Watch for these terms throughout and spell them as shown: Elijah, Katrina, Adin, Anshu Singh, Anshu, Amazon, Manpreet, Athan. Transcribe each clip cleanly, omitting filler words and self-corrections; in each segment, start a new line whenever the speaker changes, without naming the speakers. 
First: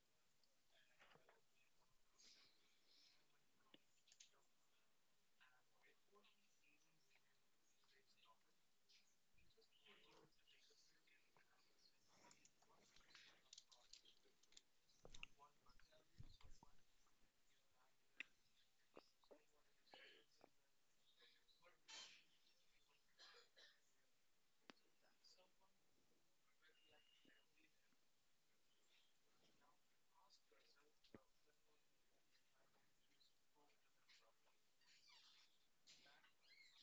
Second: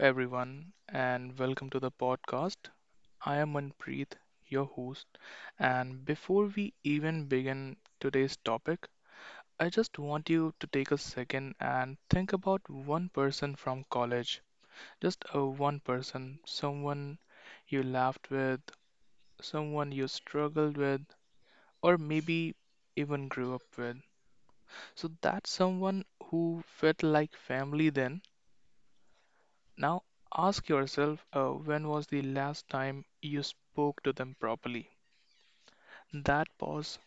everyone, and welcome to the podcast. I am Manpreet, your host. And before we even begin today's topic, I just want you to take a second and think about one person from college. Just a one person, someone you laughed with, someone you struggled with, or maybe even grew up with. So that's someone who felt like family then. Now ask yourself, when was the last time you spoke to them properly? That pause,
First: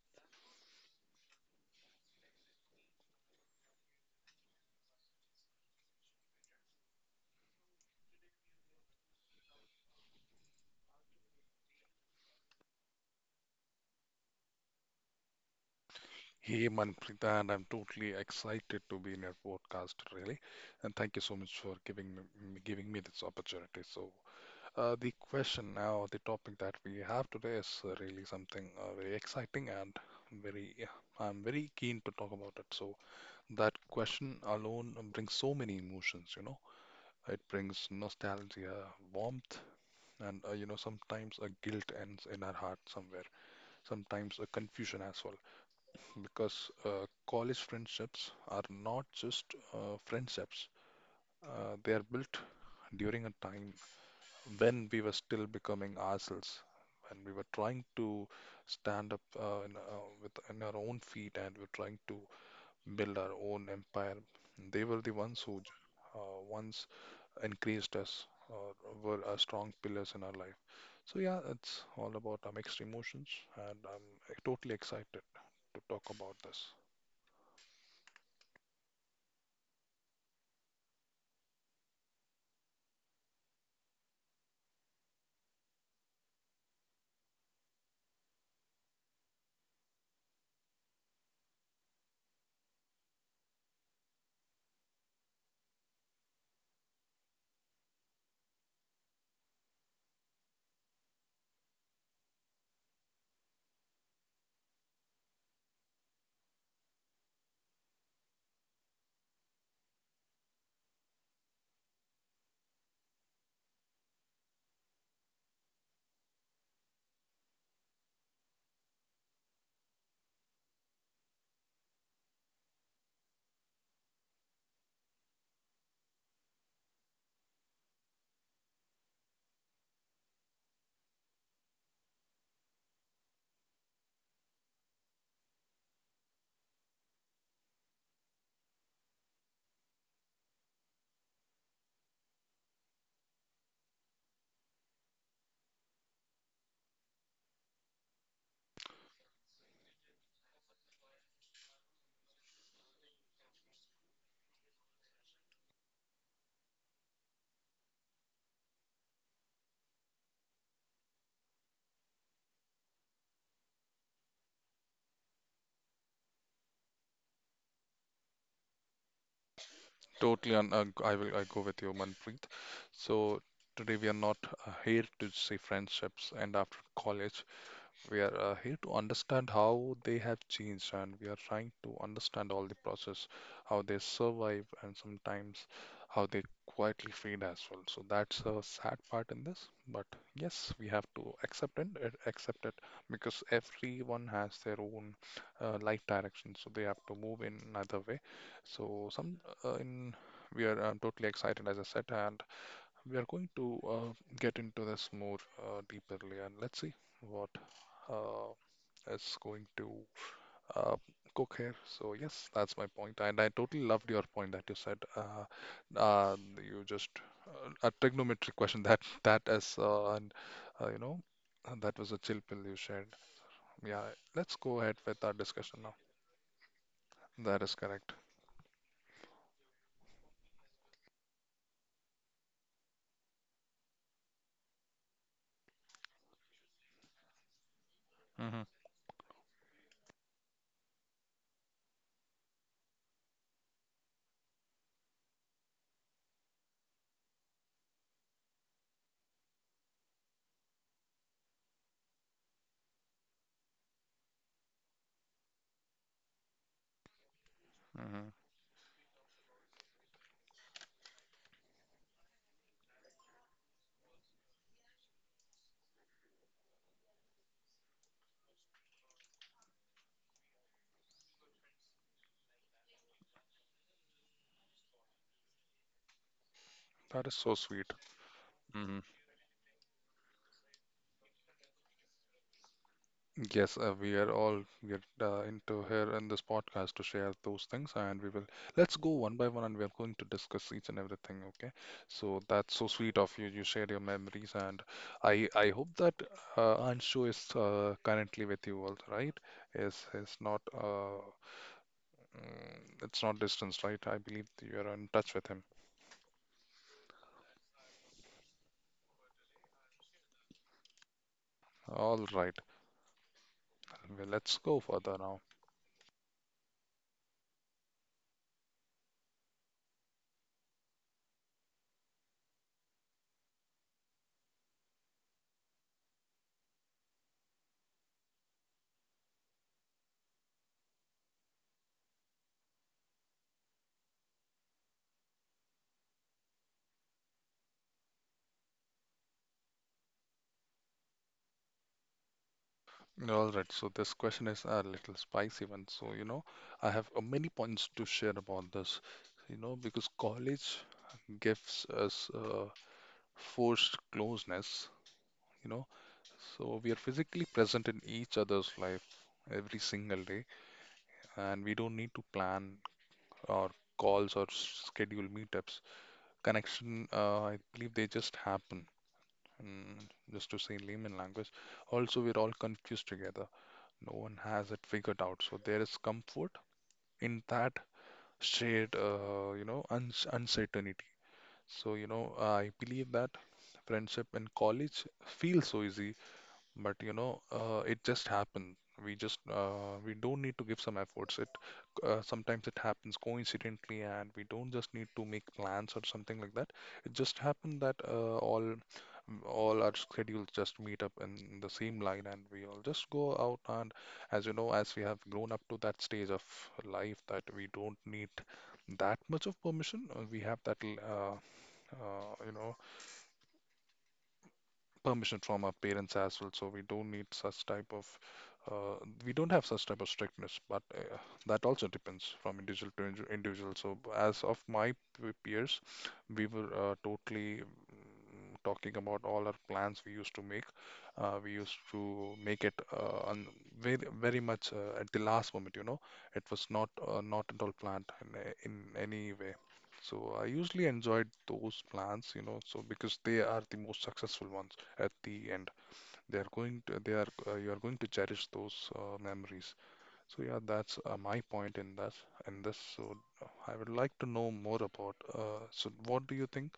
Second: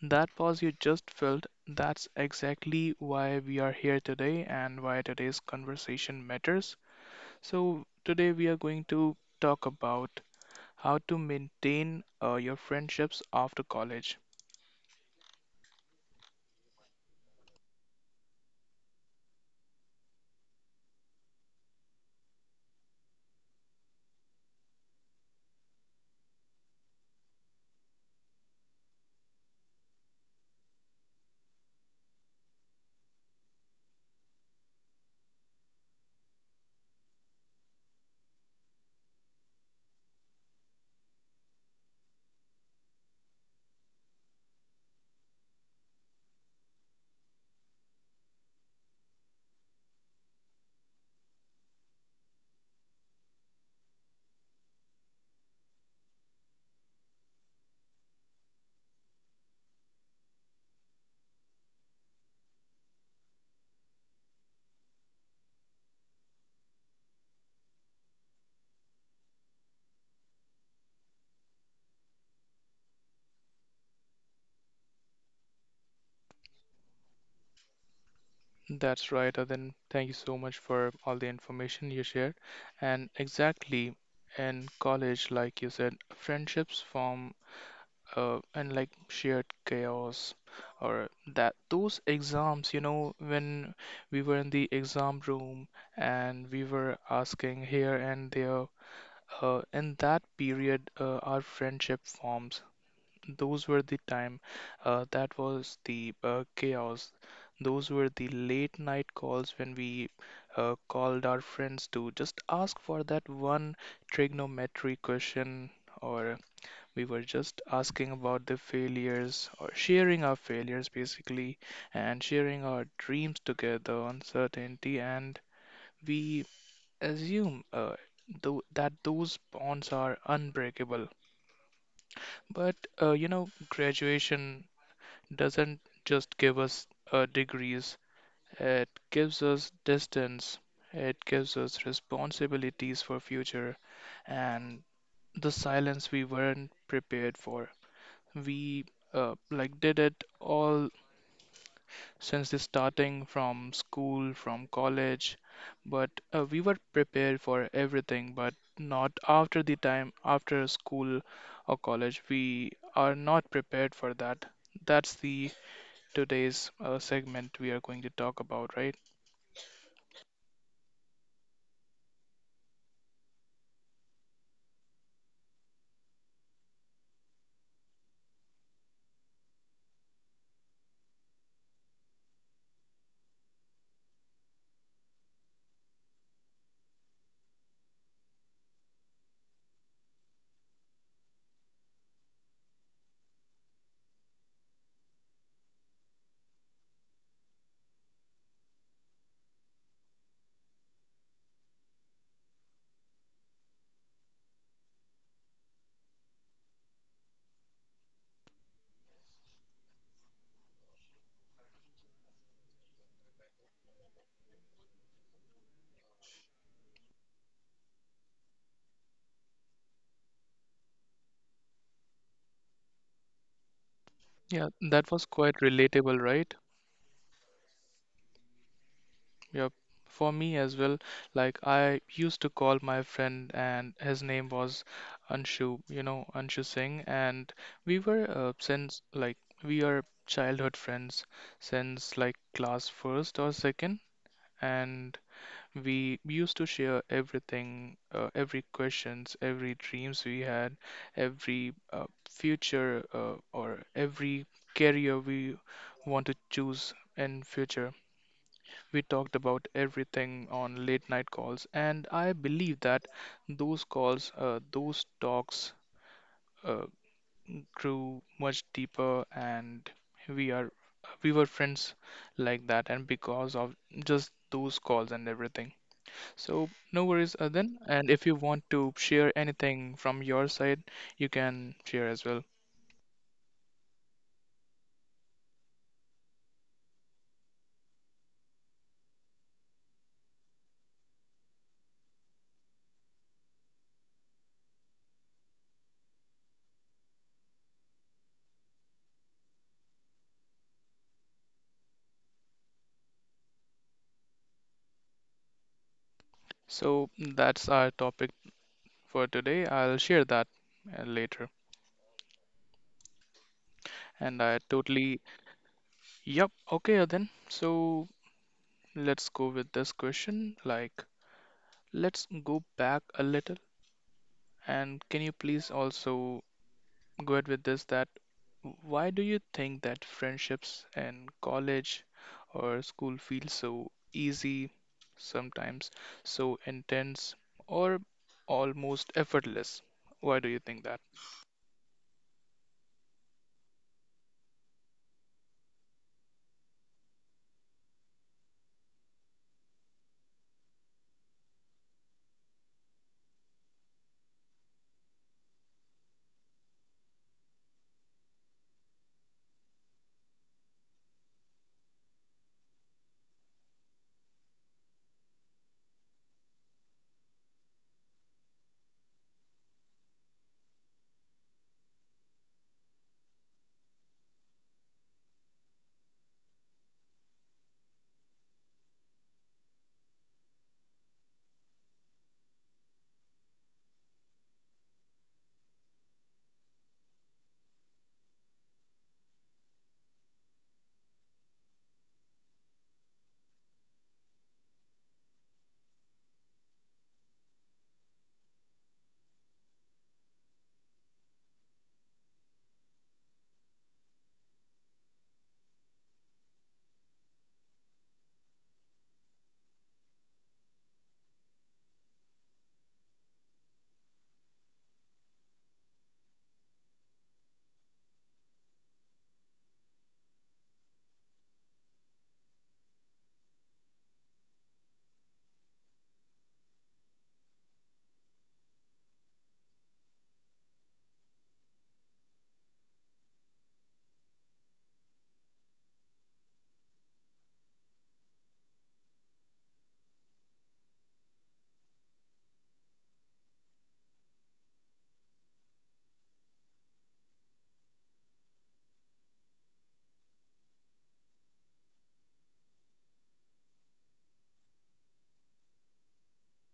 that pause you just felt, that's exactly why we are here today and why today's conversation matters. So, today we are going to talk about how to maintain your friendships after college.
Hey Manpreet, and I'm totally excited to be in your podcast, really. And thank you so much for giving me this opportunity. So, the question now, the topic that we have today is really something, very exciting and very, yeah, I'm very keen to talk about it. So that question alone brings so many emotions. It brings nostalgia, warmth, and sometimes a guilt ends in our heart somewhere. Sometimes a confusion as well. Because college friendships are not just friendships. They are built during a time when we were still becoming ourselves, when we were trying to stand up with on our own feet, and we're trying to build our own empire. They were the ones who uh, once encouraged us or were our strong pillars in our life. So, yeah, it's all about our mixed emotions, and I'm totally excited to talk about this.
That's right, Aden. Thank you so much for all the information you shared. And exactly in college, like you said, friendships form, and like shared chaos or that those exams, you know, when we were in the exam room and we were asking here and there, in that period our friendship forms. Those were the time, that was the chaos. Those were the late night calls when we called our friends to just ask for that one trigonometry question, or we were just asking about the failures or sharing our failures basically, and sharing our dreams together, uncertainty, and we assume that those bonds are unbreakable. But you know, graduation doesn't just give us degrees, it gives us distance, it gives us responsibilities for future, and the silence we weren't prepared for. We like did it all since the starting from school, from college, but we were prepared for everything, but not after the time after school or college. We are not prepared for that. That's the today's segment we are going to talk about, right?
Totally, and I go with you, Manpreet. So today we are not here to see friendships end after college. We are here to understand how they have changed, and we are trying to understand all the process, how they survive, and sometimes how they quietly fade as well. So that's a sad part in this, but yes, we have to accept it, because everyone has their own life direction, so they have to move in another way. So some in we are totally excited, as I said, and we are going to get into this more deeperly, and let's see what uh, is going to uh, cook here. So yes, that's my point, and I totally loved your point that you said. You just a trigonometric question that is and you know and that was a chill pill you shared. Yeah, let's
Yeah,
go ahead
that
with
was
our
quite
discussion now.
relatable, right?
That is correct.
Yep. For me as well, like I used to call my friend and his name was Anshu, you know, Anshu Singh, and we were uh,
Hmm.
since like we are childhood friends since like class first or second, and we used to share everything, every questions, every dreams we had, every future or every career we want to choose in future.
Hmm.
We talked about everything on late night calls, and I believe that those calls, those talks, uh, grew much deeper, and we are we were friends like that, and because of just those calls and everything. So no
That is
worries,
so
Aden.
sweet.
And if you want to share anything from your side, you can share as well.
Yes, we are all get into here in this podcast to share those things, and we will, let's go one by one, and we are going to discuss each and everything. Okay, so that's so sweet of you. You shared your memories, and I hope that Anshu is currently with you all, right? Is not uh mm, it's not distance, right? I believe you are in touch with him.
So that's our topic for today. I'll share that later.
All right, well,
And
let's
I
go further
totally.
now.
Yep, okay, then. So let's go with this question. Like, let's go back a little. And can you please also go ahead with this that why do you think that friendships in college or school feel so easy sometimes, so intense or almost effortless? Why do you think that?
All right, so this question is a little spicy one. So, I have many points to share about this, because college gives us forced closeness, you know, so we are physically present in each other's life every single day, and we don't need to plan our calls or schedule meetups. Connection, I believe they just happen, mm, just to say in layman language. Also, we're all confused together. No one has it figured out. So there is comfort in that shared, you know, uns uncertainty. So, I believe that friendship in college feels so easy, but it just happened. We don't need to give some efforts. It sometimes it happens coincidentally, and we don't just need to make plans or something like that. It just happened that all our schedules just meet up in the same line, and we all just go out. And as you know, as we have grown up to that stage of life, that we don't need that much of permission. We have that uh, you know permission from our parents as well, so we don't need such type of uh, we don't have such type of strictness, but that also depends from individual to individual, so as of my peers, we were totally talking about all our plans we used to make. We used to make it on very much at the last moment. It was not at all planned in, in any way. So I usually enjoyed those plans, so because they are the most successful ones at the end. They are going to they are you are going to cherish those memories. So, yeah, that's my point in that in this. So, I would like to know more about. So, what do you think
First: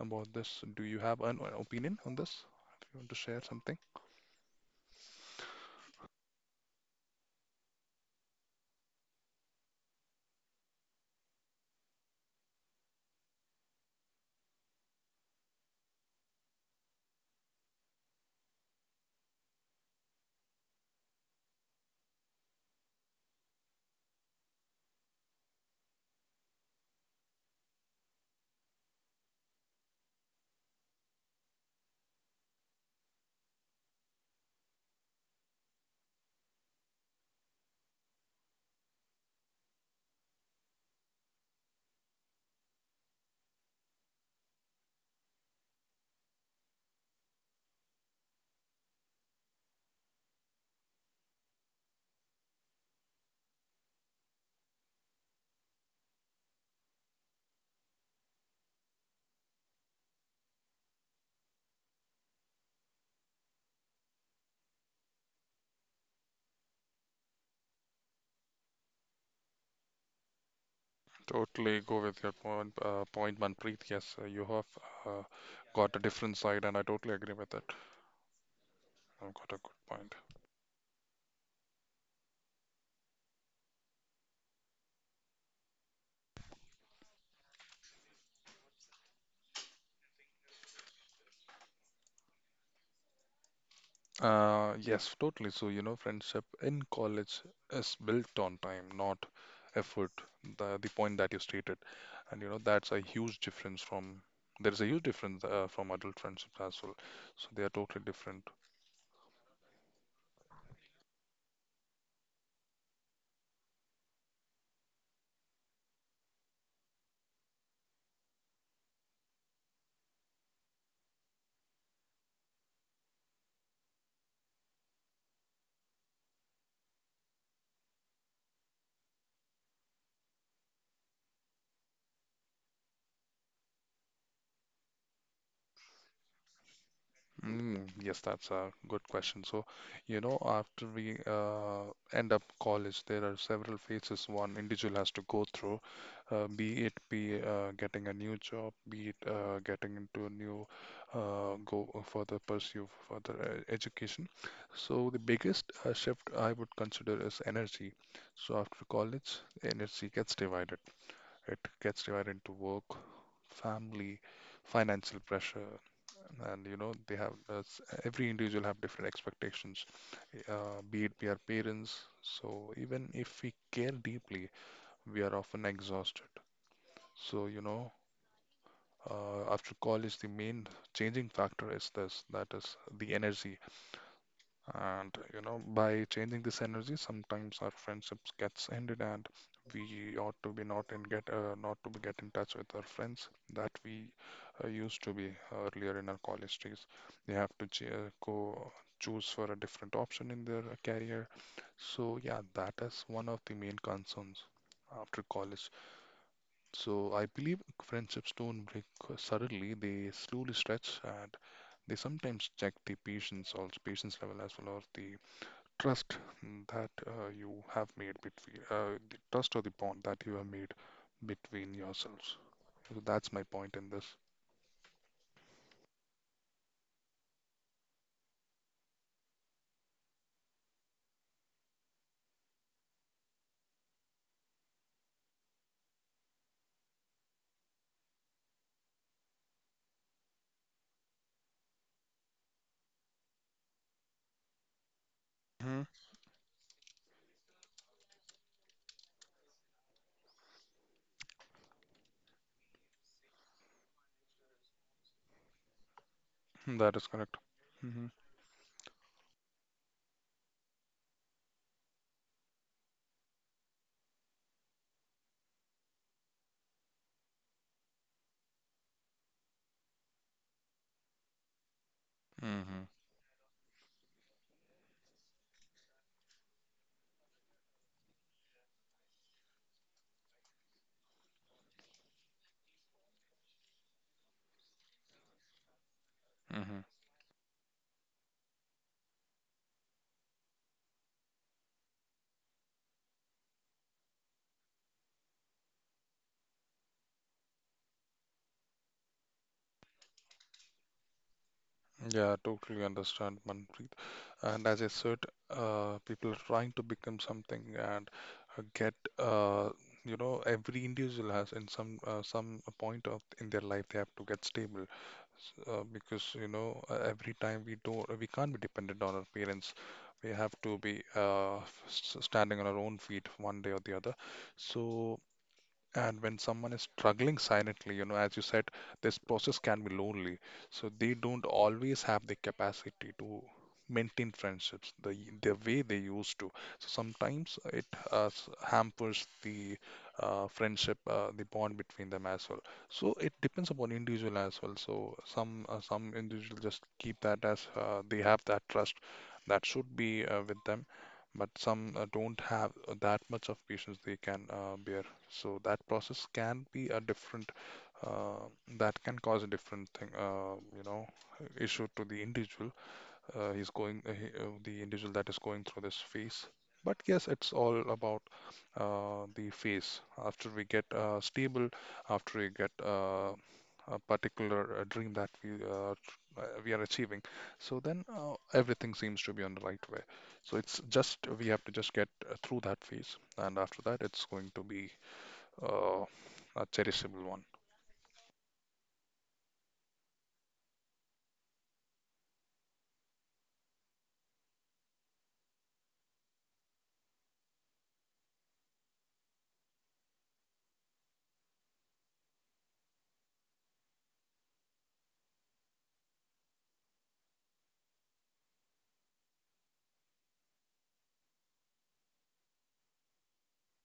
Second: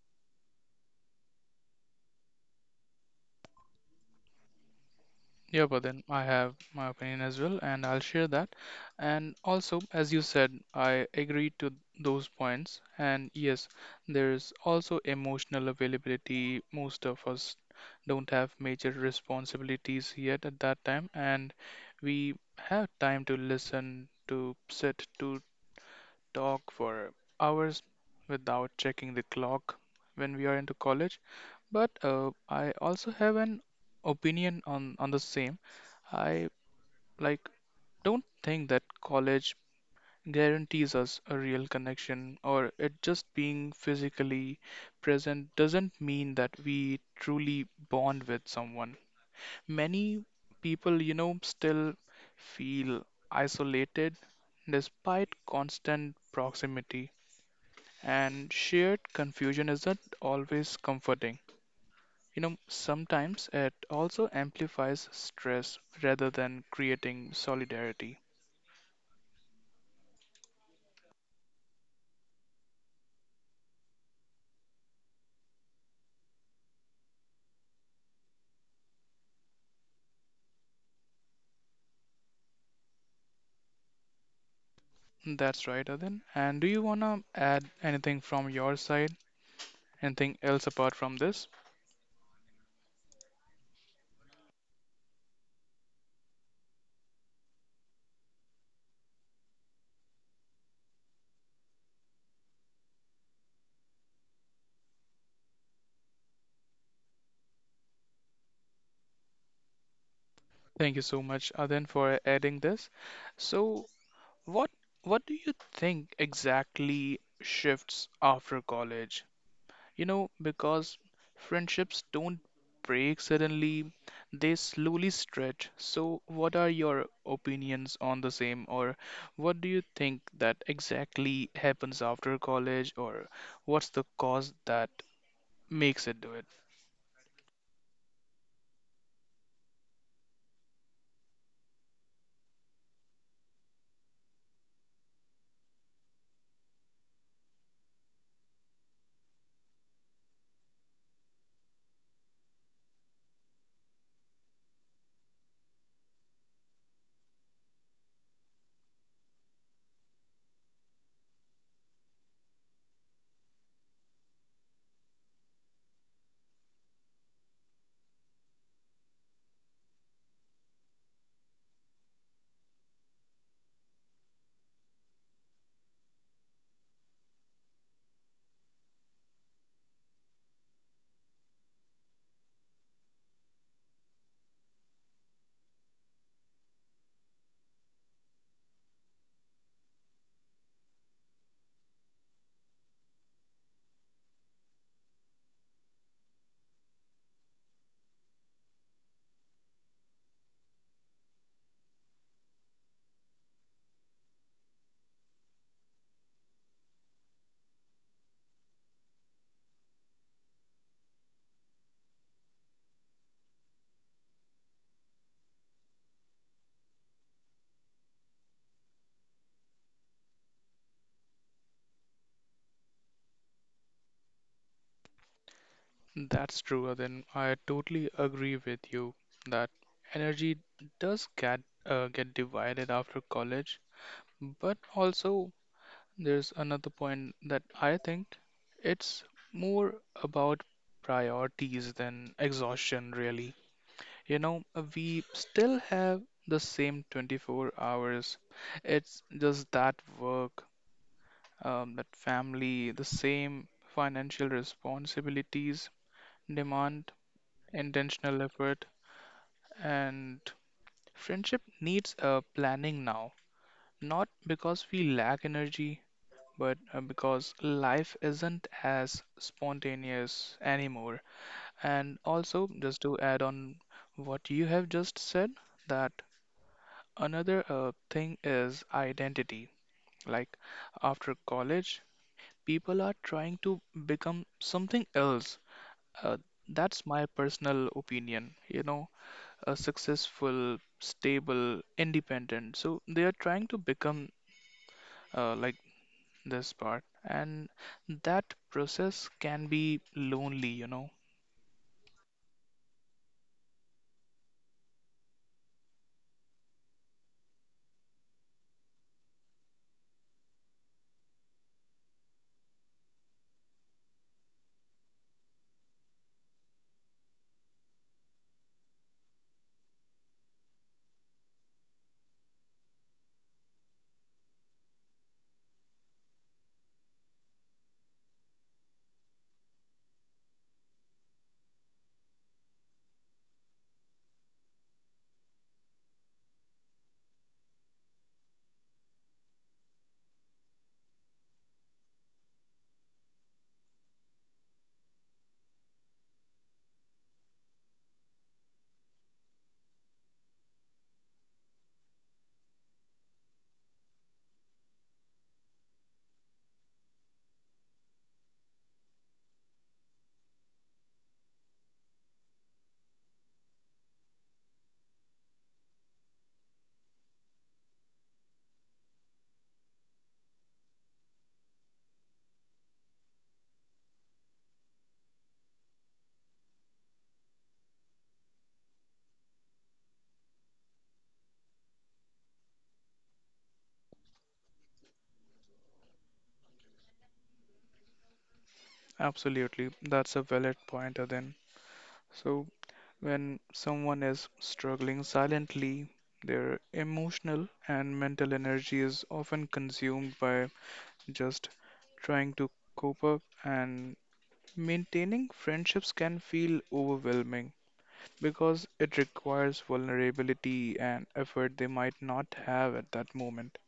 about this? Do you have an opinion on this? If you want to share something.
Yeah, but then I have my opinion as well, and I'll share that. And also, as you said, I agree to those points. And yes, there's also emotional availability. Most of us don't have major responsibilities yet at that time, and we have time to listen, to sit, to talk for hours without checking the clock when we are into college. But I also have an opinion on the same. I like don't think that college guarantees us a real connection, or it just being physically present doesn't mean that we truly bond with someone. Many people, you know, still feel isolated despite constant proximity, and shared confusion isn't always comforting. You know, sometimes it also amplifies stress rather than creating solidarity.
Totally go with your point, Manpreet. Yes, you have uh, got a different side, and I totally agree with it. I've got a good point.
That's right, Adin. And do you want to add anything from your side? Anything else apart from this?
Yes, totally. So, friendship in college is built on time, not effort. The point that you stated, and that's a huge difference from there is a huge difference from adult friendships as well. So they are totally different.
Thank you so much, Adin, for adding this. So, what what do you think exactly shifts after college? You know, because friendships don't break suddenly, they slowly stretch. So, what are your opinions on the same, or what do you think that exactly happens after college, or what's the cause that makes it do it?
Yes, that's a good question. So, after we end up college, there are several phases one individual has to go through, be it be getting a new job, be it getting into a new go further pursue further education. So the biggest shift I would consider is energy. So after college, energy gets divided. It gets divided into work, family, financial pressure, and they have every individual have different expectations, be it we are parents, so even if we care deeply, we are often exhausted. So you know uh, after college, the main changing factor is this, that is the energy. And by changing this energy, sometimes our friendships gets ended, and we ought to be not to be get in touch with our friends that we used to be earlier in our college days. They have to ch go choose for a different option in their career. So, yeah, that is one of the main concerns after college. So I believe friendships don't break suddenly; they slowly stretch, and they sometimes check the patience, also patience level as well, or the trust that you have made between the trust or the bond that you have made between yourselves. So that's my point in this.
That's true, Then I totally agree with you that energy does get divided after college, but also there's another point that I think it's more about priorities than exhaustion, really. You know, we
Hmm.
still have the same 24 hours. It's just that work, that family, the same financial responsibilities
That is
demand
correct. Hmm.
intentional effort, and friendship needs a planning now. Not because we lack energy, but because life isn't as spontaneous anymore. And also,
Hmm.
just to add on what you have just said, that another thing is identity. Like after college, people are trying to become something else. Uh,
Hmm.
that's my personal opinion, you know, a successful, stable, independent. So they are trying to become, like, this part, and that process can be lonely, you know.
Yeah, totally understand, Manpreet. And as I said, people are trying to become something, and uh, get, uh, every individual has, in some point of in their life, they have to get stable. Because every time, we can't be dependent on our parents. We have to be standing on our own feet one day or the other. So and when someone is struggling silently, as you said, this process can be lonely. So they don't always have the capacity to maintain friendships the way they used to. So sometimes it hampers the friendship, the bond between them as well. So it depends upon individual as well. So some individual just keep that as they have that trust that should be with them, but some don't have that much of patience they can bear. So that process can be a uh, that can cause a different thing, issue to the individual. The individual that is going through this phase. But yes, it's all about the phase. After we get stable, after we get a particular dream that we are achieving, so then everything seems to be on the right way. So it's just we have to just get through that phase, and after that, it's going to be, oh, a cherishable one.
Absolutely, that's a valid point then. So when someone is struggling silently, their emotional and mental energy is often consumed by just trying to cope up, and maintaining friendships can feel overwhelming because it requires vulnerability and effort they might not have at that moment.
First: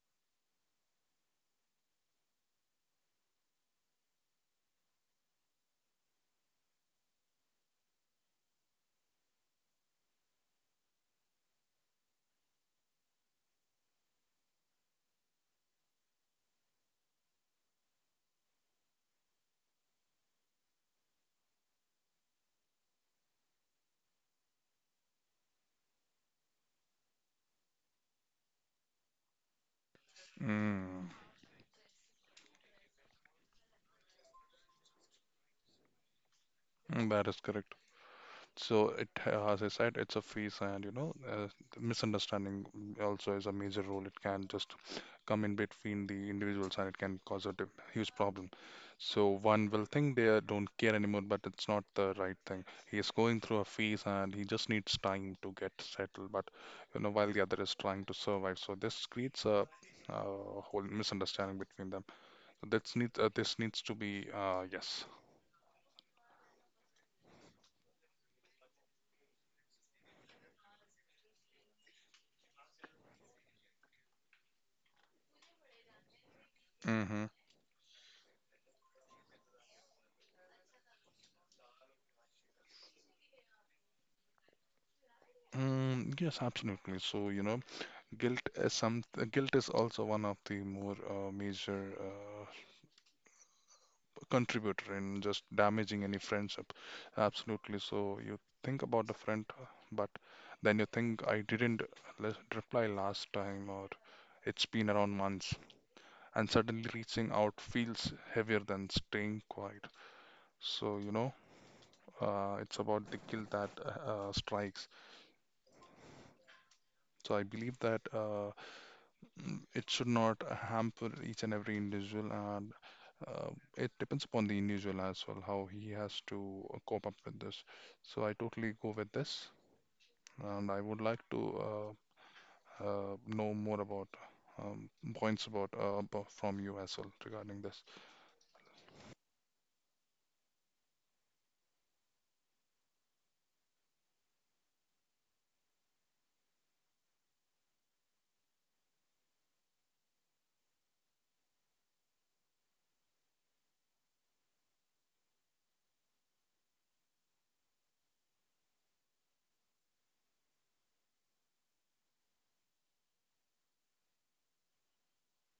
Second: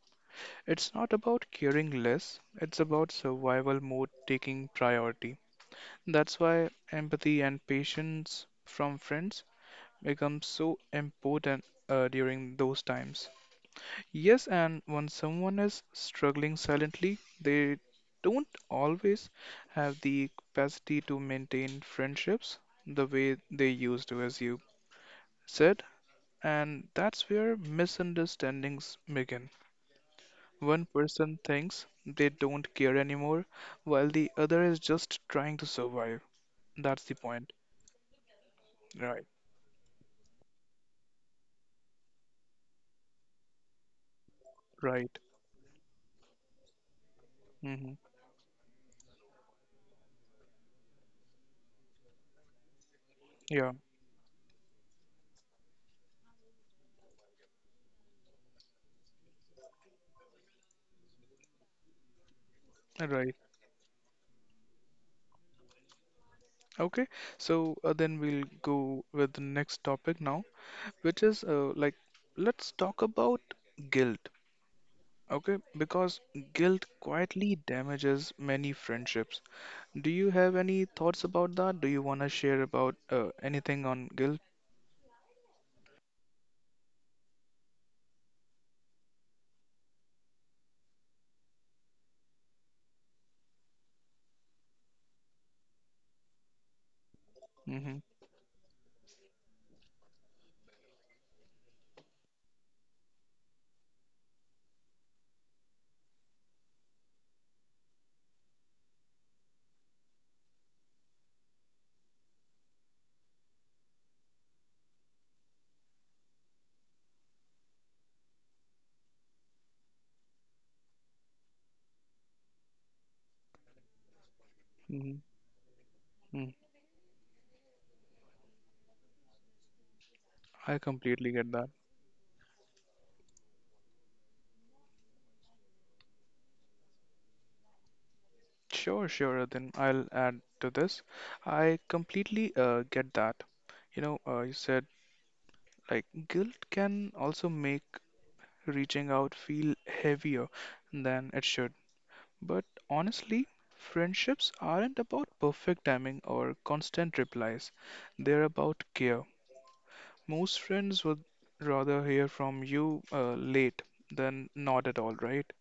It's not about caring less, it's about survival mode taking priority. That's why empathy and patience from friends become so important during those times. Yes, and when someone is struggling silently, they don't always have the capacity to maintain friendships the way they used to, as you said, and that's where misunderstandings begin. One
Mm,
person thinks they don't care anymore, while the other is just trying to survive. That's the
that is
point.
correct. So
Right.
as I said, it's a phase, and misunderstanding also is a major role. It can just
Right.
come in between the individuals, and it can cause a
Mm-hmm.
huge problem. So one will think they don't care anymore, but it's not the right thing. He is going through a
Yeah.
phase, and he just needs time to get settled. But while the other is trying to survive, so this creates a whole misunderstanding between them. That's need
Right.
this needs to be, yes.
Okay. So then we'll go with the next topic now, which is, like, let's talk about guilt. Okay, because guilt
Mm-hmm.
quietly damages many friendships. Do you have any thoughts about that? Do you want to share about anything on guilt?
Yes, absolutely. So, guilt is also one of the more major contributor in just damaging any friendship. Absolutely.
Mm-hmm.
So you think about a friend, but then you think, I didn't reply last time, or it's been around months, and suddenly reaching out feels heavier than staying quiet. So, you know, it's about the guilt that strikes. So I believe that it should not hamper each and every individual, and uh, it depends upon the individual
Mm-hmm.
as well how he has
Mm-hmm.
to cope up with this. So I totally go with this, and
I
I would like
completely
to
get that.
know more about um, points about from you as well regarding this.
Sure, sure. Then I'll add to this. I completely get that. You know, you said like guilt can also make reaching out feel heavier than it should. But honestly, friendships aren't about perfect timing or constant replies. They're about care. Most friends would rather hear from you late than not at all, right?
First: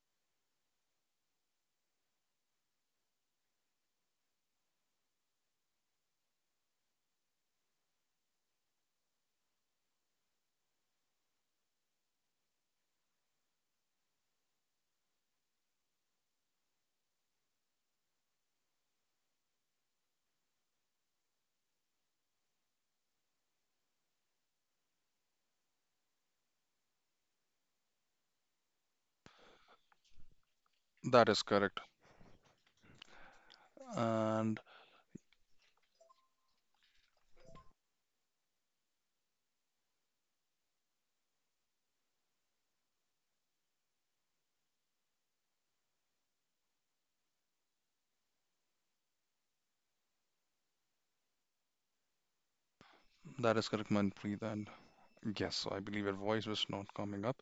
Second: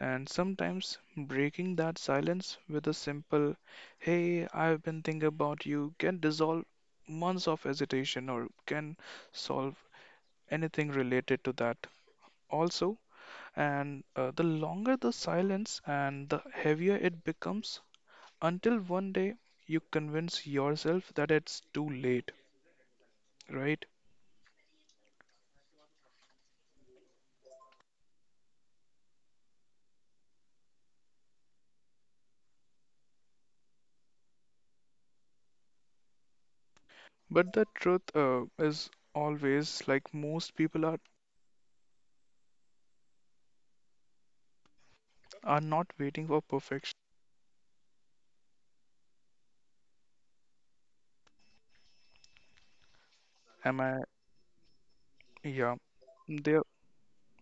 And sometimes breaking that silence with a simple, hey, I've been thinking about you, can dissolve months of hesitation, or can solve anything related to that. Also, and the longer the silence, and the heavier it becomes, until one day you convince yourself that it's too late, right?
That is correct, and
But the truth is always like most people are not waiting for perfection.
that is
Am
correct,
I?
Manpreet. And yes,
Yeah.
I believe your voice
They.
was not coming up.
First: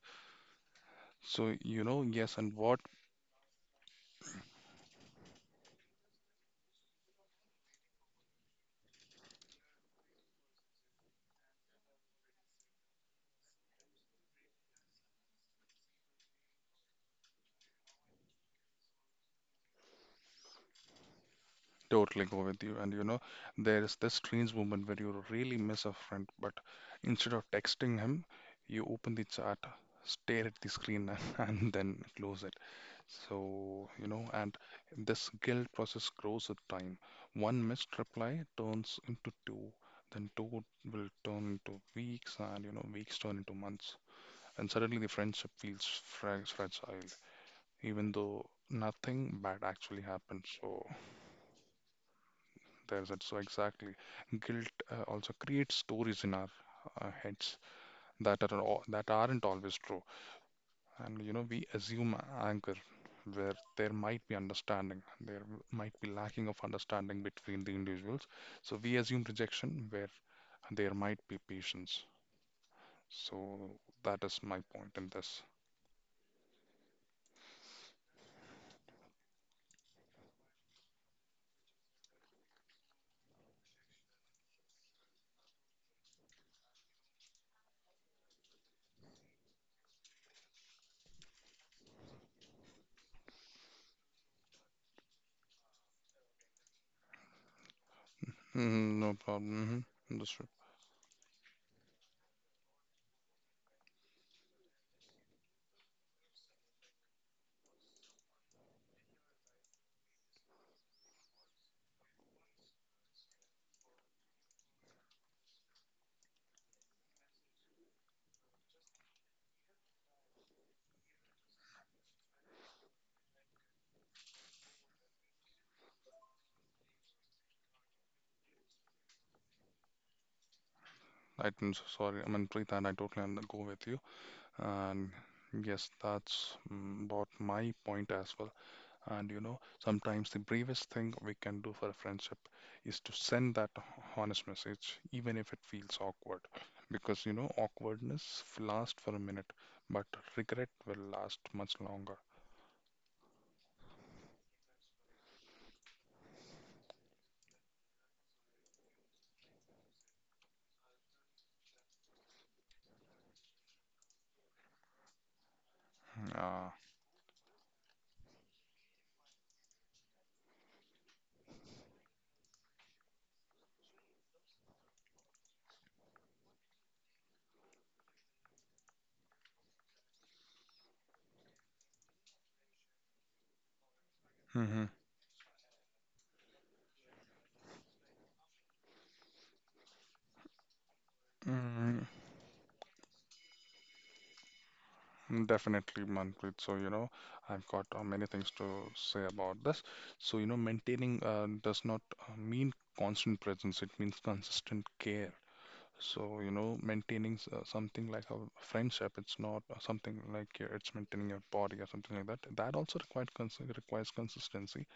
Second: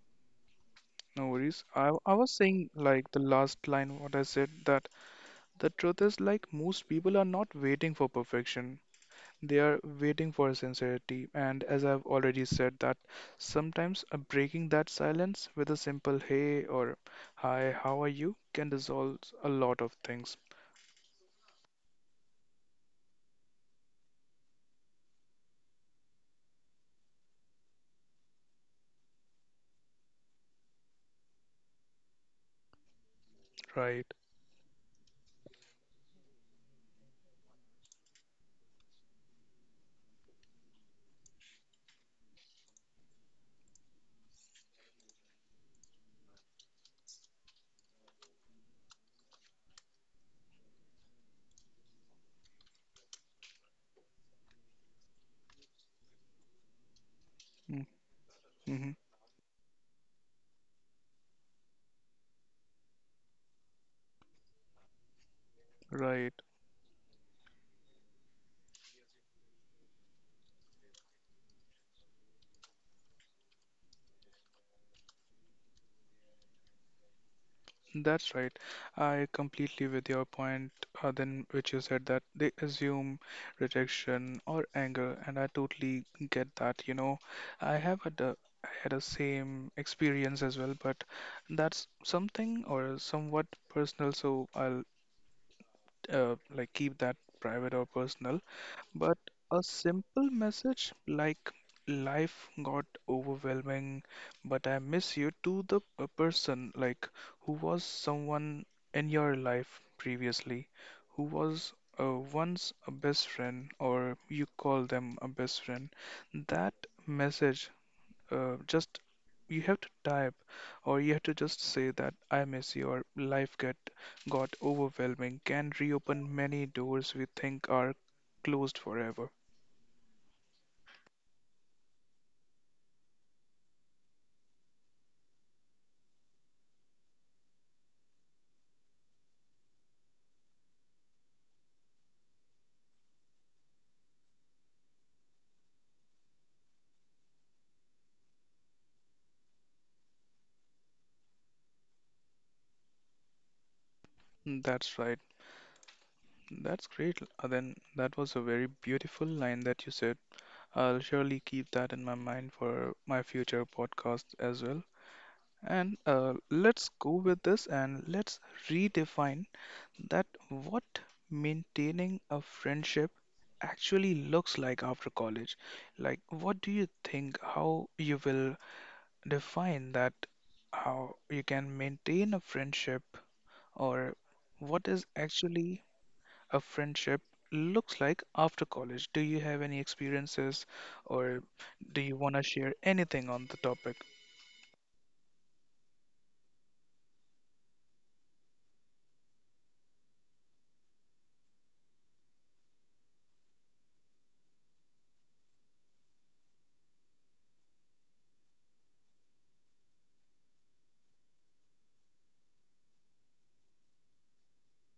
No
So
worries.
you
I,
know,
I was
yes, and
saying,
what
like, the last line, what I said, that the truth is, like, most people are not waiting for perfection. They are waiting for sincerity. And as I've already said, that sometimes breaking that silence with a simple hey or hi, how are you, can dissolve a lot of things.
Totally go with you. And you know, there's this strange moment where you really miss a friend, but instead of texting him, you open the chat, stare at the screen, and then close it. So, you
Right.
know, and This guilt process grows with time. One missed reply turns into two, then two will turn into weeks, and you know, weeks turn into months. And suddenly the friendship feels fragile, even though nothing bad actually happened. So, there's that. So exactly, guilt also creates stories in our heads
Mm-hmm.
that aren't always true, and you know we assume anger, where there might be understanding, there might be
Right.
lacking of understanding between the individuals. So we assume rejection where there might be patience. So that is my point in this.
That's right. I completely with your point, then which you said that they assume rejection or anger, and I totally get that. You know, I have had a I had a same experience as well, but that's something or somewhat personal, so I'll like keep that private or personal,
Mm,
but
no problem.
a
Mm-hmm.
simple
Understood.
message like, life got overwhelming, but I miss you, to the person, like, who was someone in your life previously, who was once a best friend, or you call them a best friend. That message just you have to type, or you have to just say that I miss you, or life get got overwhelming, can reopen many doors we think are closed forever.
I'm sorry. I mean, Preet, and I totally go with you. And yes, that's about my point as well. And you know, sometimes the bravest thing we can do for a friendship is to send that honest message, even if it feels awkward. Because you know, awkwardness lasts for a minute, but regret will last much longer.
Hmm, that's right. That's great. Then that was a very beautiful line that you said. I'll surely keep that in my mind for my future podcast as well. And
Uh,
let's go with this and let's redefine that what maintaining a friendship actually looks like after college. Like, what do you think how you will define that how you can maintain a friendship, or what
hmm
is actually a friendship looks like after college? Do you have any experiences, or do
Mm,
you want to share anything on the topic?
Definitely, Manpreet. So, you know, I've got many things to say about this. So, you know, maintaining does not mean constant presence, it means consistent care. So, you know, maintaining something like a friendship, it's not something like it's maintaining your body or something like that. That also required cons requires consistency.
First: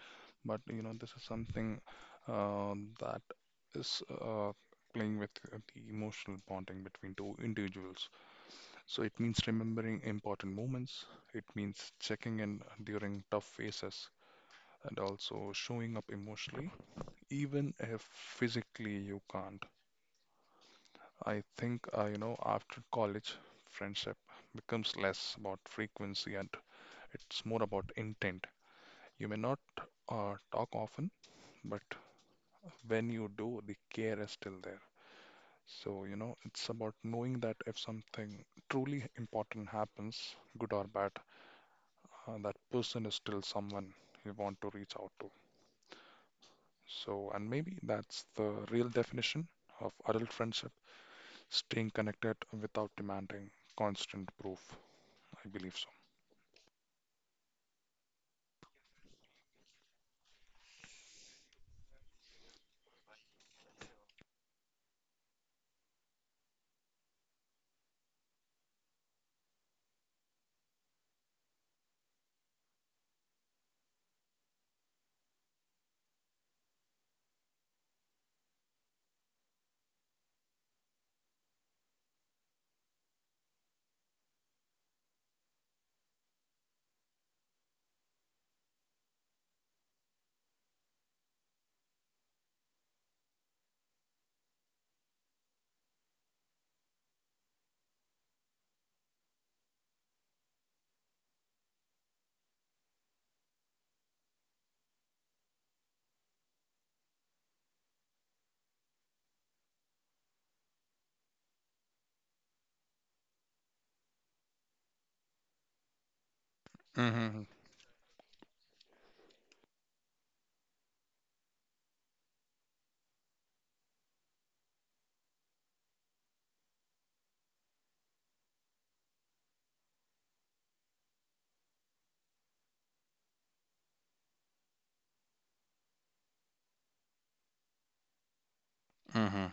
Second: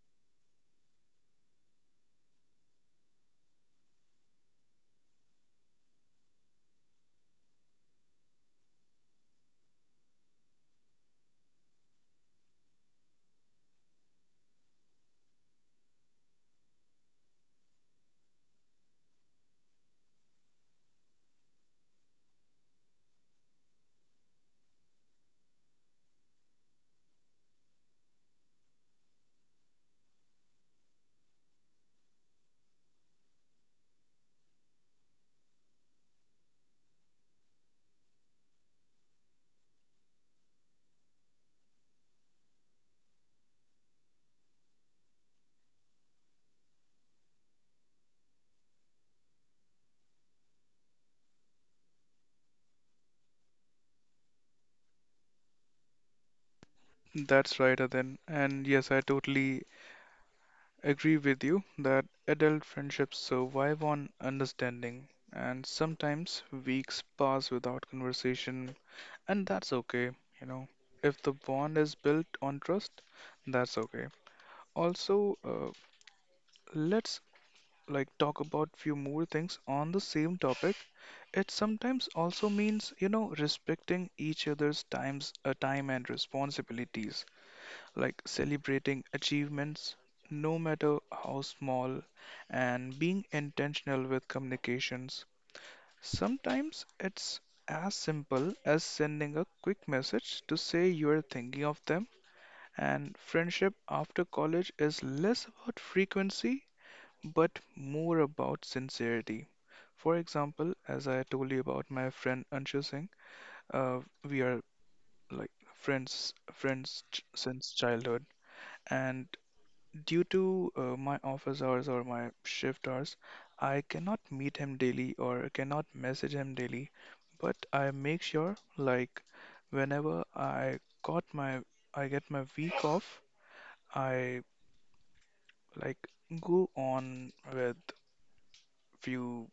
But, you know, this is something that is playing with the emotional bonding between two individuals. So it means remembering important moments. It means checking in during tough phases and also showing up emotionally, even if physically you can't. I think, you know, after college, friendship becomes less about frequency and it's more about intent. You may not talk often, but when you do, the care is still there. So, you know, it's about knowing that if something truly important happens, good or bad, that person is still someone you want to reach out to. So, and maybe that's the real definition of adult friendship, staying connected without demanding constant proof. I believe so.
That's right, Adin. And yes, I totally agree with you that adult friendships survive on understanding, and sometimes weeks pass without conversation, and that's okay, you know. If the bond is built on trust, that's okay. Also, let's like talk about few more things on the same topic. It sometimes also means, you know, respecting each other's times, time and responsibilities, like celebrating achievements, no matter how small, and being intentional with communications. Sometimes it's as simple as sending a quick message to say you are thinking of them, and friendship after college is less about frequency but more about sincerity. For example, as I told you about my friend Anshu Singh, uh, we are like
Mm-hmm.
since childhood. And Due to my office hours or my shift hours, I cannot meet him daily or cannot message him daily, but I make sure like whenever I get my week off, I like go on with few
Mm-hmm.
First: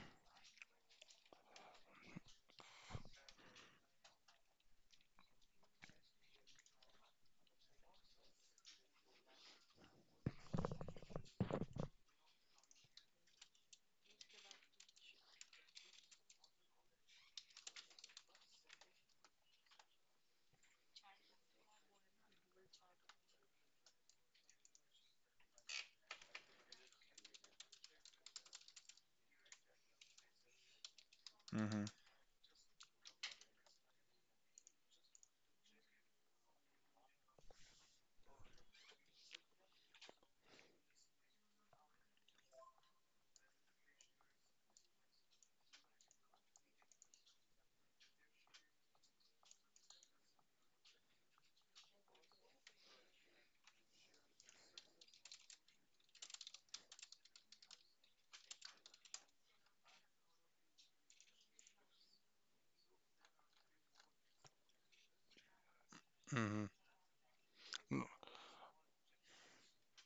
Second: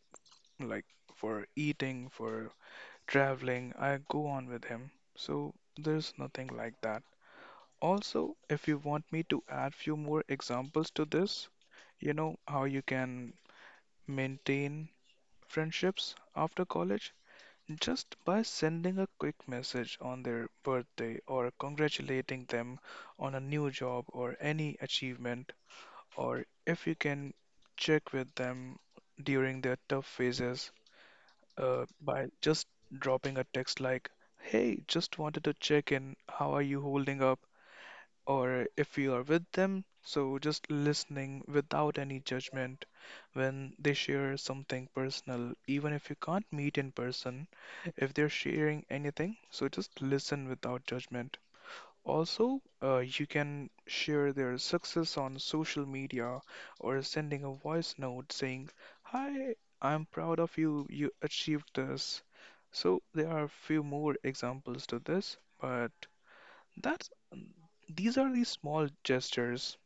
like for eating, for traveling, I go on with him. So there's nothing like that. Also, if you want me to add few more examples to this, you know how you can maintain friendships after college just by sending a quick message on their birthday or congratulating them on a new job or any achievement, or if you can check with them during their tough phases
Mm-hmm.
by just dropping a text like, "Hey, just wanted to check in. How are you holding up?" Or if you are with them, so just listening without any judgment when they share something personal. Even if you can't meet in person, if they're sharing anything, so just listen without judgment. Also, you can share their success on social media or sending a voice note saying, "Hi, I'm proud of you, you achieved this." So, there are a few more examples to this, but
Mm-hmm.
that's these are the small gestures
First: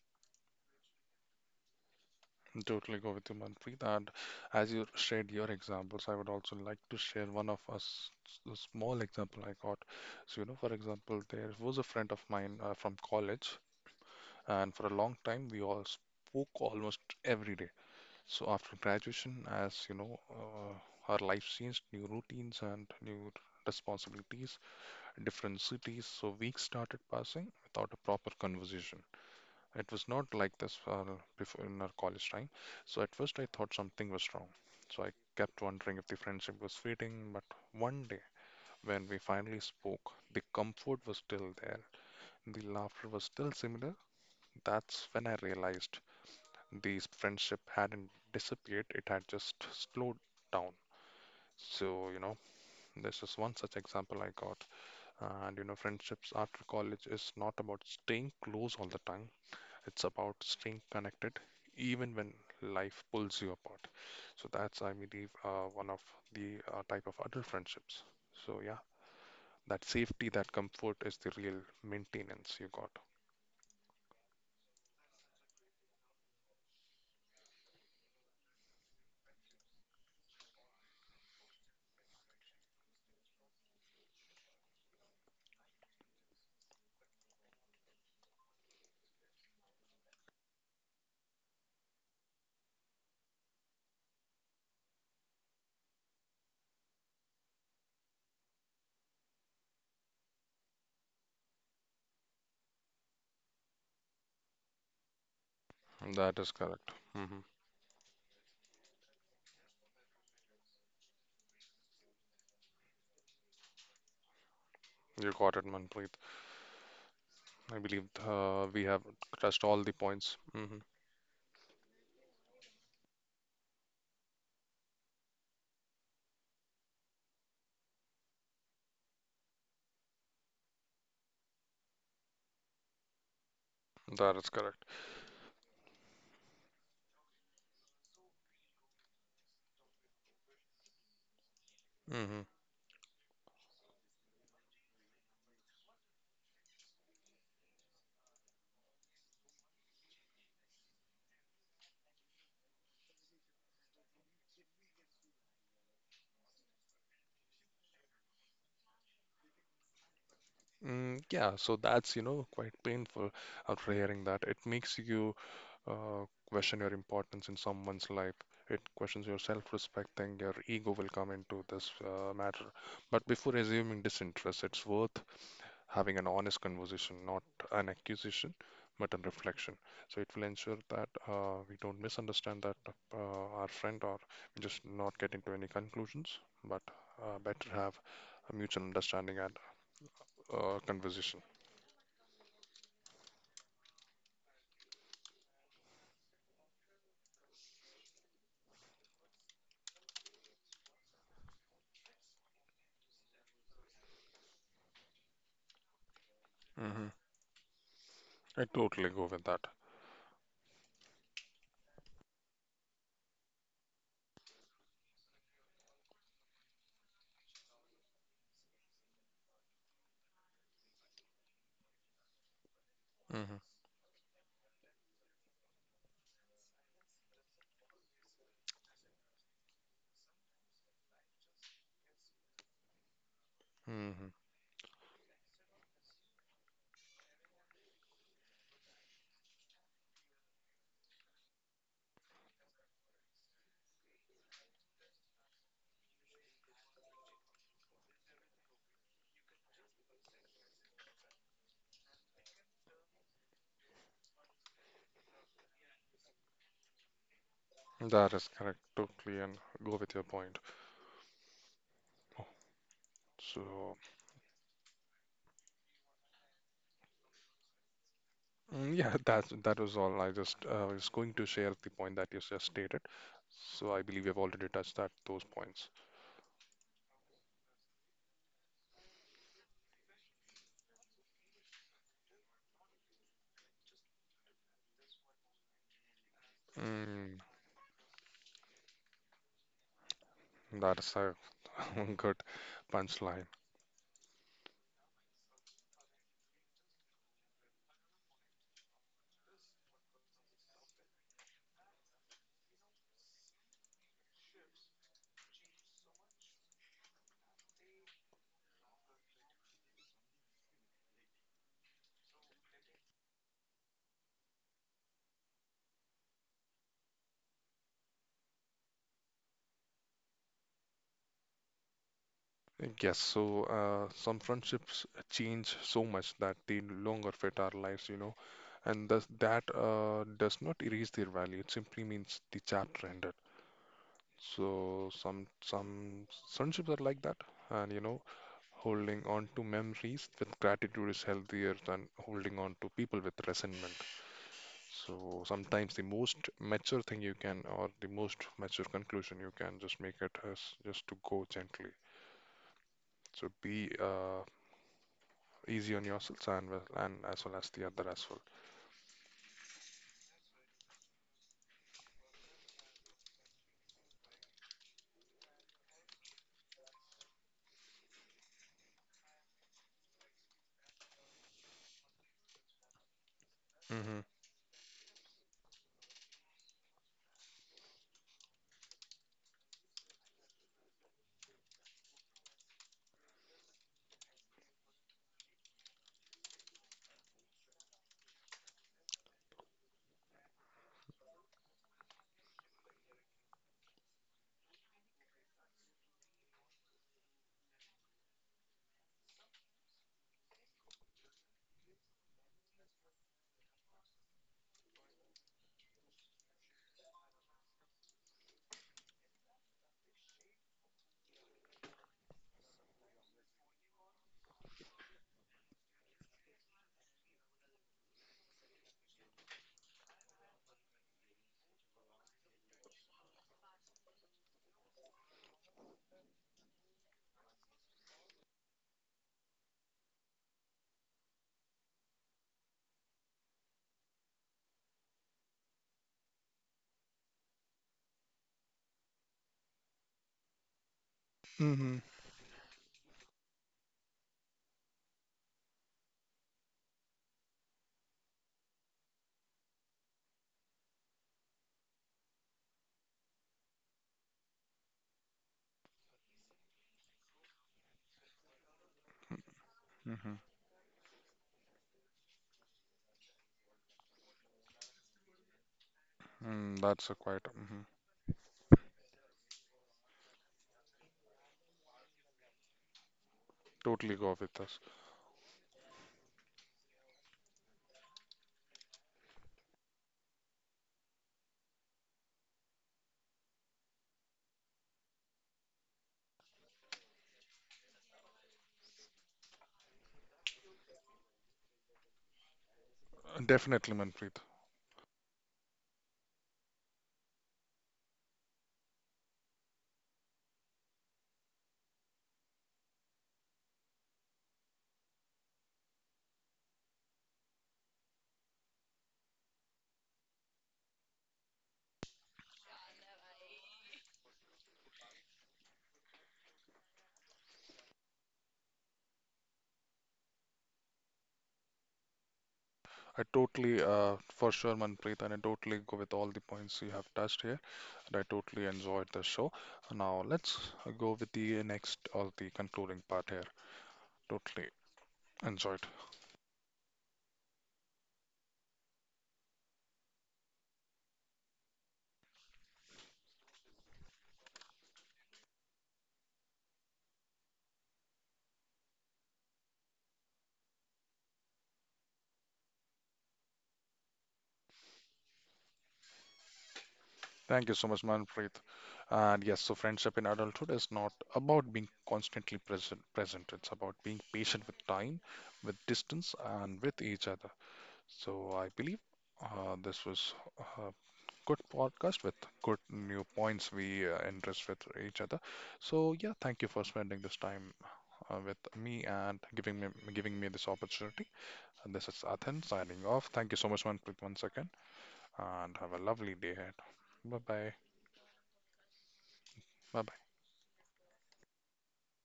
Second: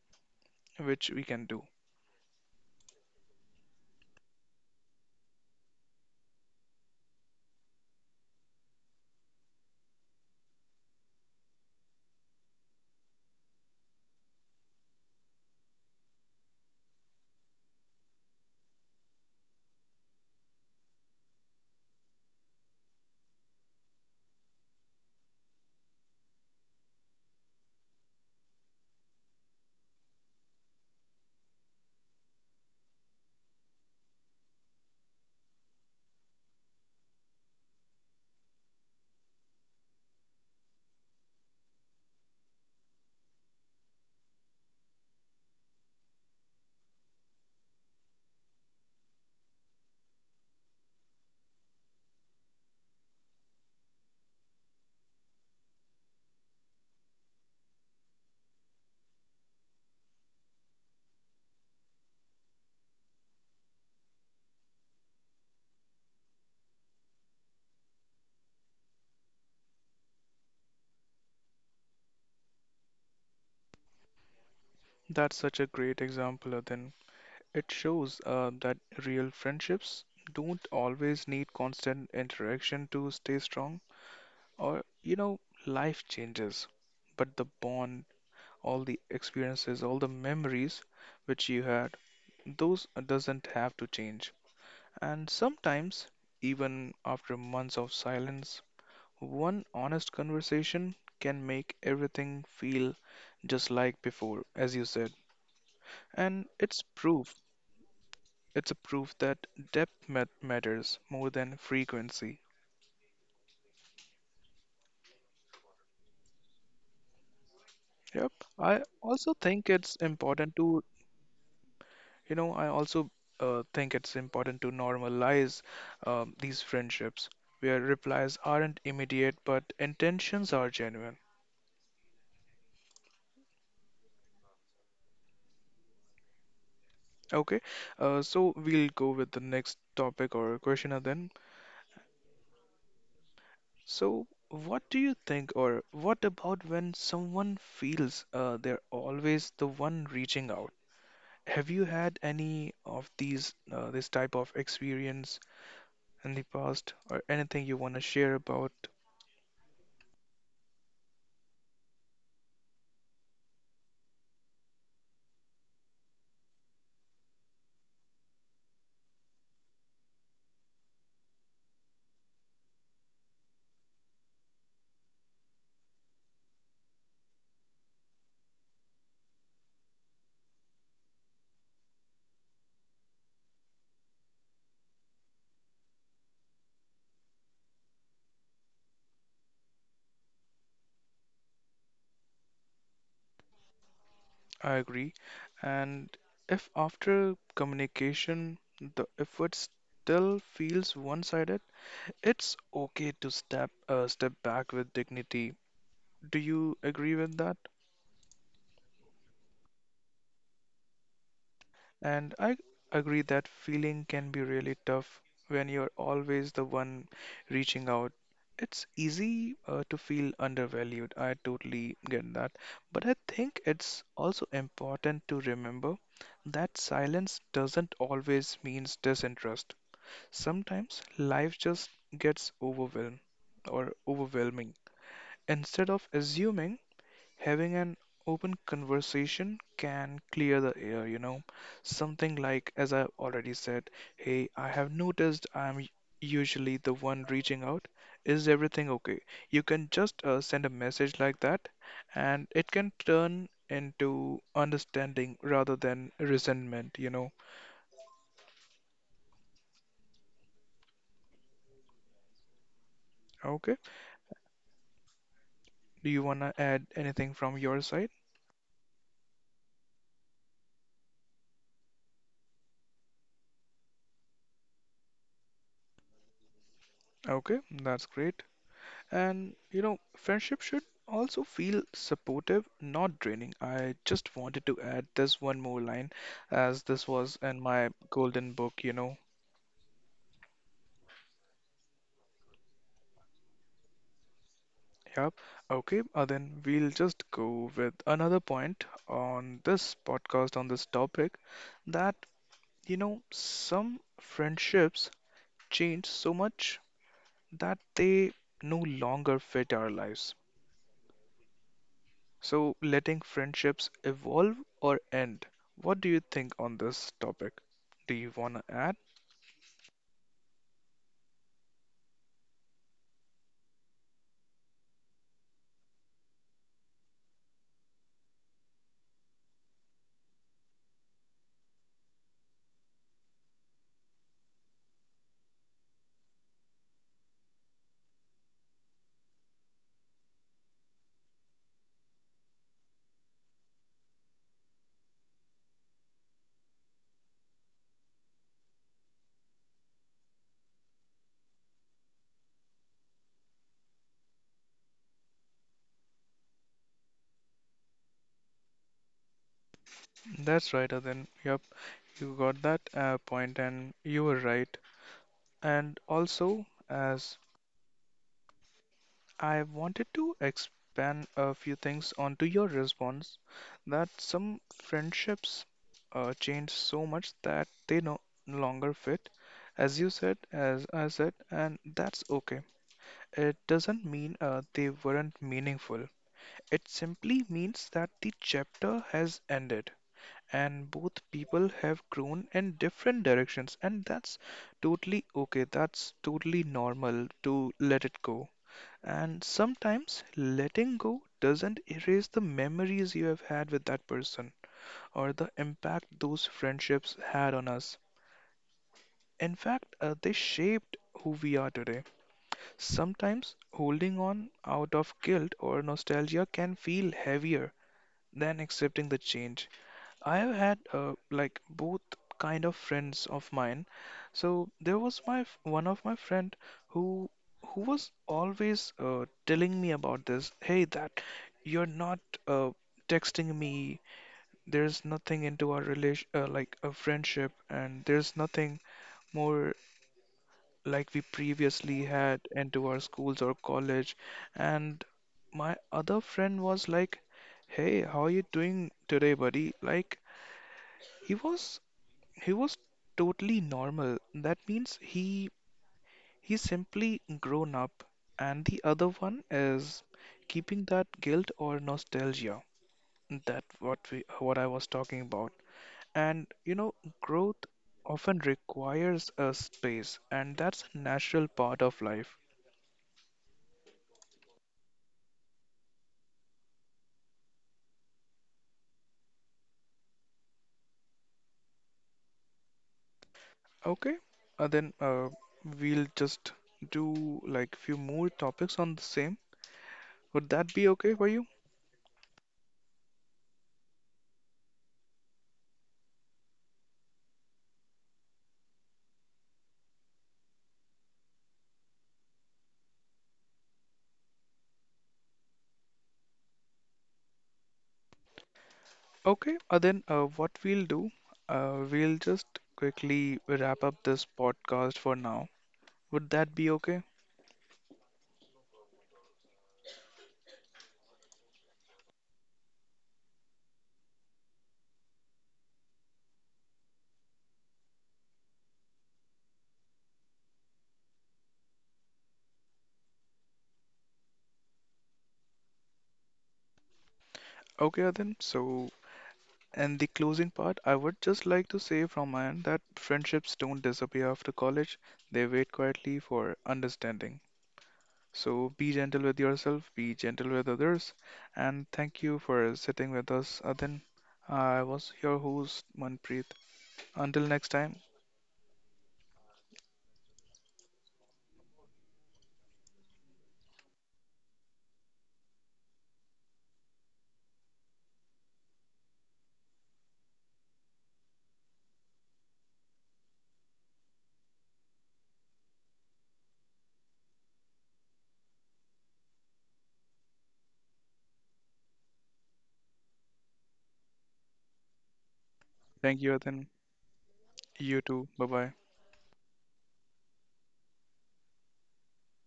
which we can do.
Totally go with you, Manpreet. And as you shared your examples, I would also like to share one of us a small example I got. So, you know, for example, there was a friend of mine from college, and for a long time we all spoke almost every day. So after graduation, as you know, our life changed, new routines and new responsibilities, different cities. So weeks started passing without a proper conversation. It was not like this before in our college time. So at first I thought something was wrong. So I kept wondering if the friendship was fading. But one day, when we finally spoke, the comfort was still there. The laughter was still similar. That's when I realized the friendship hadn't disappeared. It had just slowed down. So, you know, this is one such example I got. And, you know, friendships after college is not about staying close all the time. It's about staying connected even when life pulls you apart. So that's, I believe, one of the type of adult friendships. So yeah, that safety, that comfort is the real maintenance you got.
That's such a great example, Adin. It shows that real friendships don't always need constant interaction to stay strong, or you know, life changes. But the bond, all the experiences, all the memories which you had, those doesn't have to change. And sometimes, even after months of silence, one honest conversation can make everything feel just like before, as you said. And
That is
it's
correct.
proof,
Hmm.
it's a proof that depth matters more than frequency.
You got it, Manpreet. I believe
Yep. I
we have
also think
touched
it's
all the
important
points.
to,
Hmm.
you know, I also think it's important to normalize these friendships where replies aren't immediate but intentions are genuine.
That is correct.
Okay. So we'll go with the next topic or question and then.
Hmm.
So, what do you think, or what about when someone feels they're always the one reaching out? Have you had any of these this type of experience in the past, or anything you want to share about?
Yeah, so that's, you know, quite painful after hearing that. It makes you question your importance in someone's life. It questions your self-respect, and your ego will come into this matter. But before assuming disinterest, it's worth having an honest conversation, not an accusation, but a reflection. So it will ensure that we don't misunderstand that our friend, or we just not get into any conclusions, but better have a mutual understanding and conversation.
I agree. And if after communication the effort still feels one-sided, it's okay to step back with dignity. Do you
Hmm.
agree with that?
I totally go with that.
And I agree that feeling can be really tough when you're always the one reaching out. It's easy to feel undervalued. I totally get that. But I think
Hmm.
it's also important to remember that silence doesn't always mean disinterest. Sometimes life just gets overwhelmed or
Hmm.
overwhelming. Instead of assuming Having an open conversation can clear the air, you know. Something like, as I already said, "Hey, I have noticed I'm usually the one reaching out. Is everything okay?" You can just send a message like that, and it can turn into understanding rather than resentment, you know.
That is correct. Totally, and go with your point.
Okay.
So,
Do you want to add anything from your side?
yeah, that was all. I just was going to share the point that you just stated. So I believe we have already touched that those points.
Okay, that's great. And you know, friendship should also feel supportive, not draining. I just wanted to add this one more line as this was
Mm,
in my golden book, you know.
that is a good punchline.
Yep. Okay, then we'll just go with another point on this podcast on this topic that, you know, some friendships change so much that they no longer fit our lives. So, letting friendships evolve or end. What do you think on this topic? Do you want to add?
Yes, so some friendships change so much that they no longer fit our lives, you know, and thus that does not erase their value. It simply means the chapter ended. So some friendships are like that, and you know, holding on to memories with gratitude is healthier than holding on to people with resentment. So sometimes the most mature conclusion you can just make it is just to go gently. So be easy on yourselves and and as well as the other as well.
That's right, then. Yep, you got that point and you were right. And also, as I wanted to expand a few things onto your response, that
Hmm.
some friendships change so much that they no longer fit. As you said, as I said, and that's okay. It doesn't mean they weren't meaningful. It simply means that the chapter has ended and both people have grown in different directions, and that's totally okay. That's totally normal to let it go. And sometimes letting go doesn't erase the memories you have had with that person or the impact those friendships had on us. In fact, they shaped who we are today. Sometimes holding on out of guilt or nostalgia can feel heavier than accepting the change. I have had like both kind of friends of mine. So there was one of my friend who who was always telling me about this. "Hey, that you're not uh, texting me. There's nothing into our relation like a friendship, and there's nothing more like we
Hmm.
previously had into our schools or college." And my other friend was like, "Hey, how are you doing today, buddy?" Like he was he was totally normal. That means he's simply grown up. And the other one is
Hmm.
keeping that guilt or nostalgia. That what we what I was talking about. And you know,
Mm, that's a
growth
quite. Mhm.
often requires a space, and that's a natural part of life.
Totally go with us.
Okay, then we'll just do like few more topics on the same. Would that be okay for you?
Definitely, Manpreet.
Okay, then what we'll do, we'll just quickly wrap up this podcast for now. Would that be okay?
I totally, for sure, Manpreet, and I totally go with all the points you have touched here, and I totally enjoyed the show. Now let's go with the next or the concluding part here. Totally enjoyed.
Okay, then so and the closing part, I would just like to say from my end that friendships don't disappear after college. They wait quietly for understanding. So be gentle with yourself, be gentle with others, and thank you for sitting with us, Adin. I was your host, Manpreet. Until next
Thank you
time,
so much, Manpreet. And yes, so friendship in adulthood is not about being present. It's about being patient with time, with distance, and with each other. So I believe this was uh, good podcast with good new points we interest with each other. So yeah, thank you for spending this time with me and giving me this opportunity. And this is Athan signing off. Thank you so much once again, and have a
thank you,
lovely
Adin.
day ahead. Bye bye.
You too. Bye bye.
Bye bye.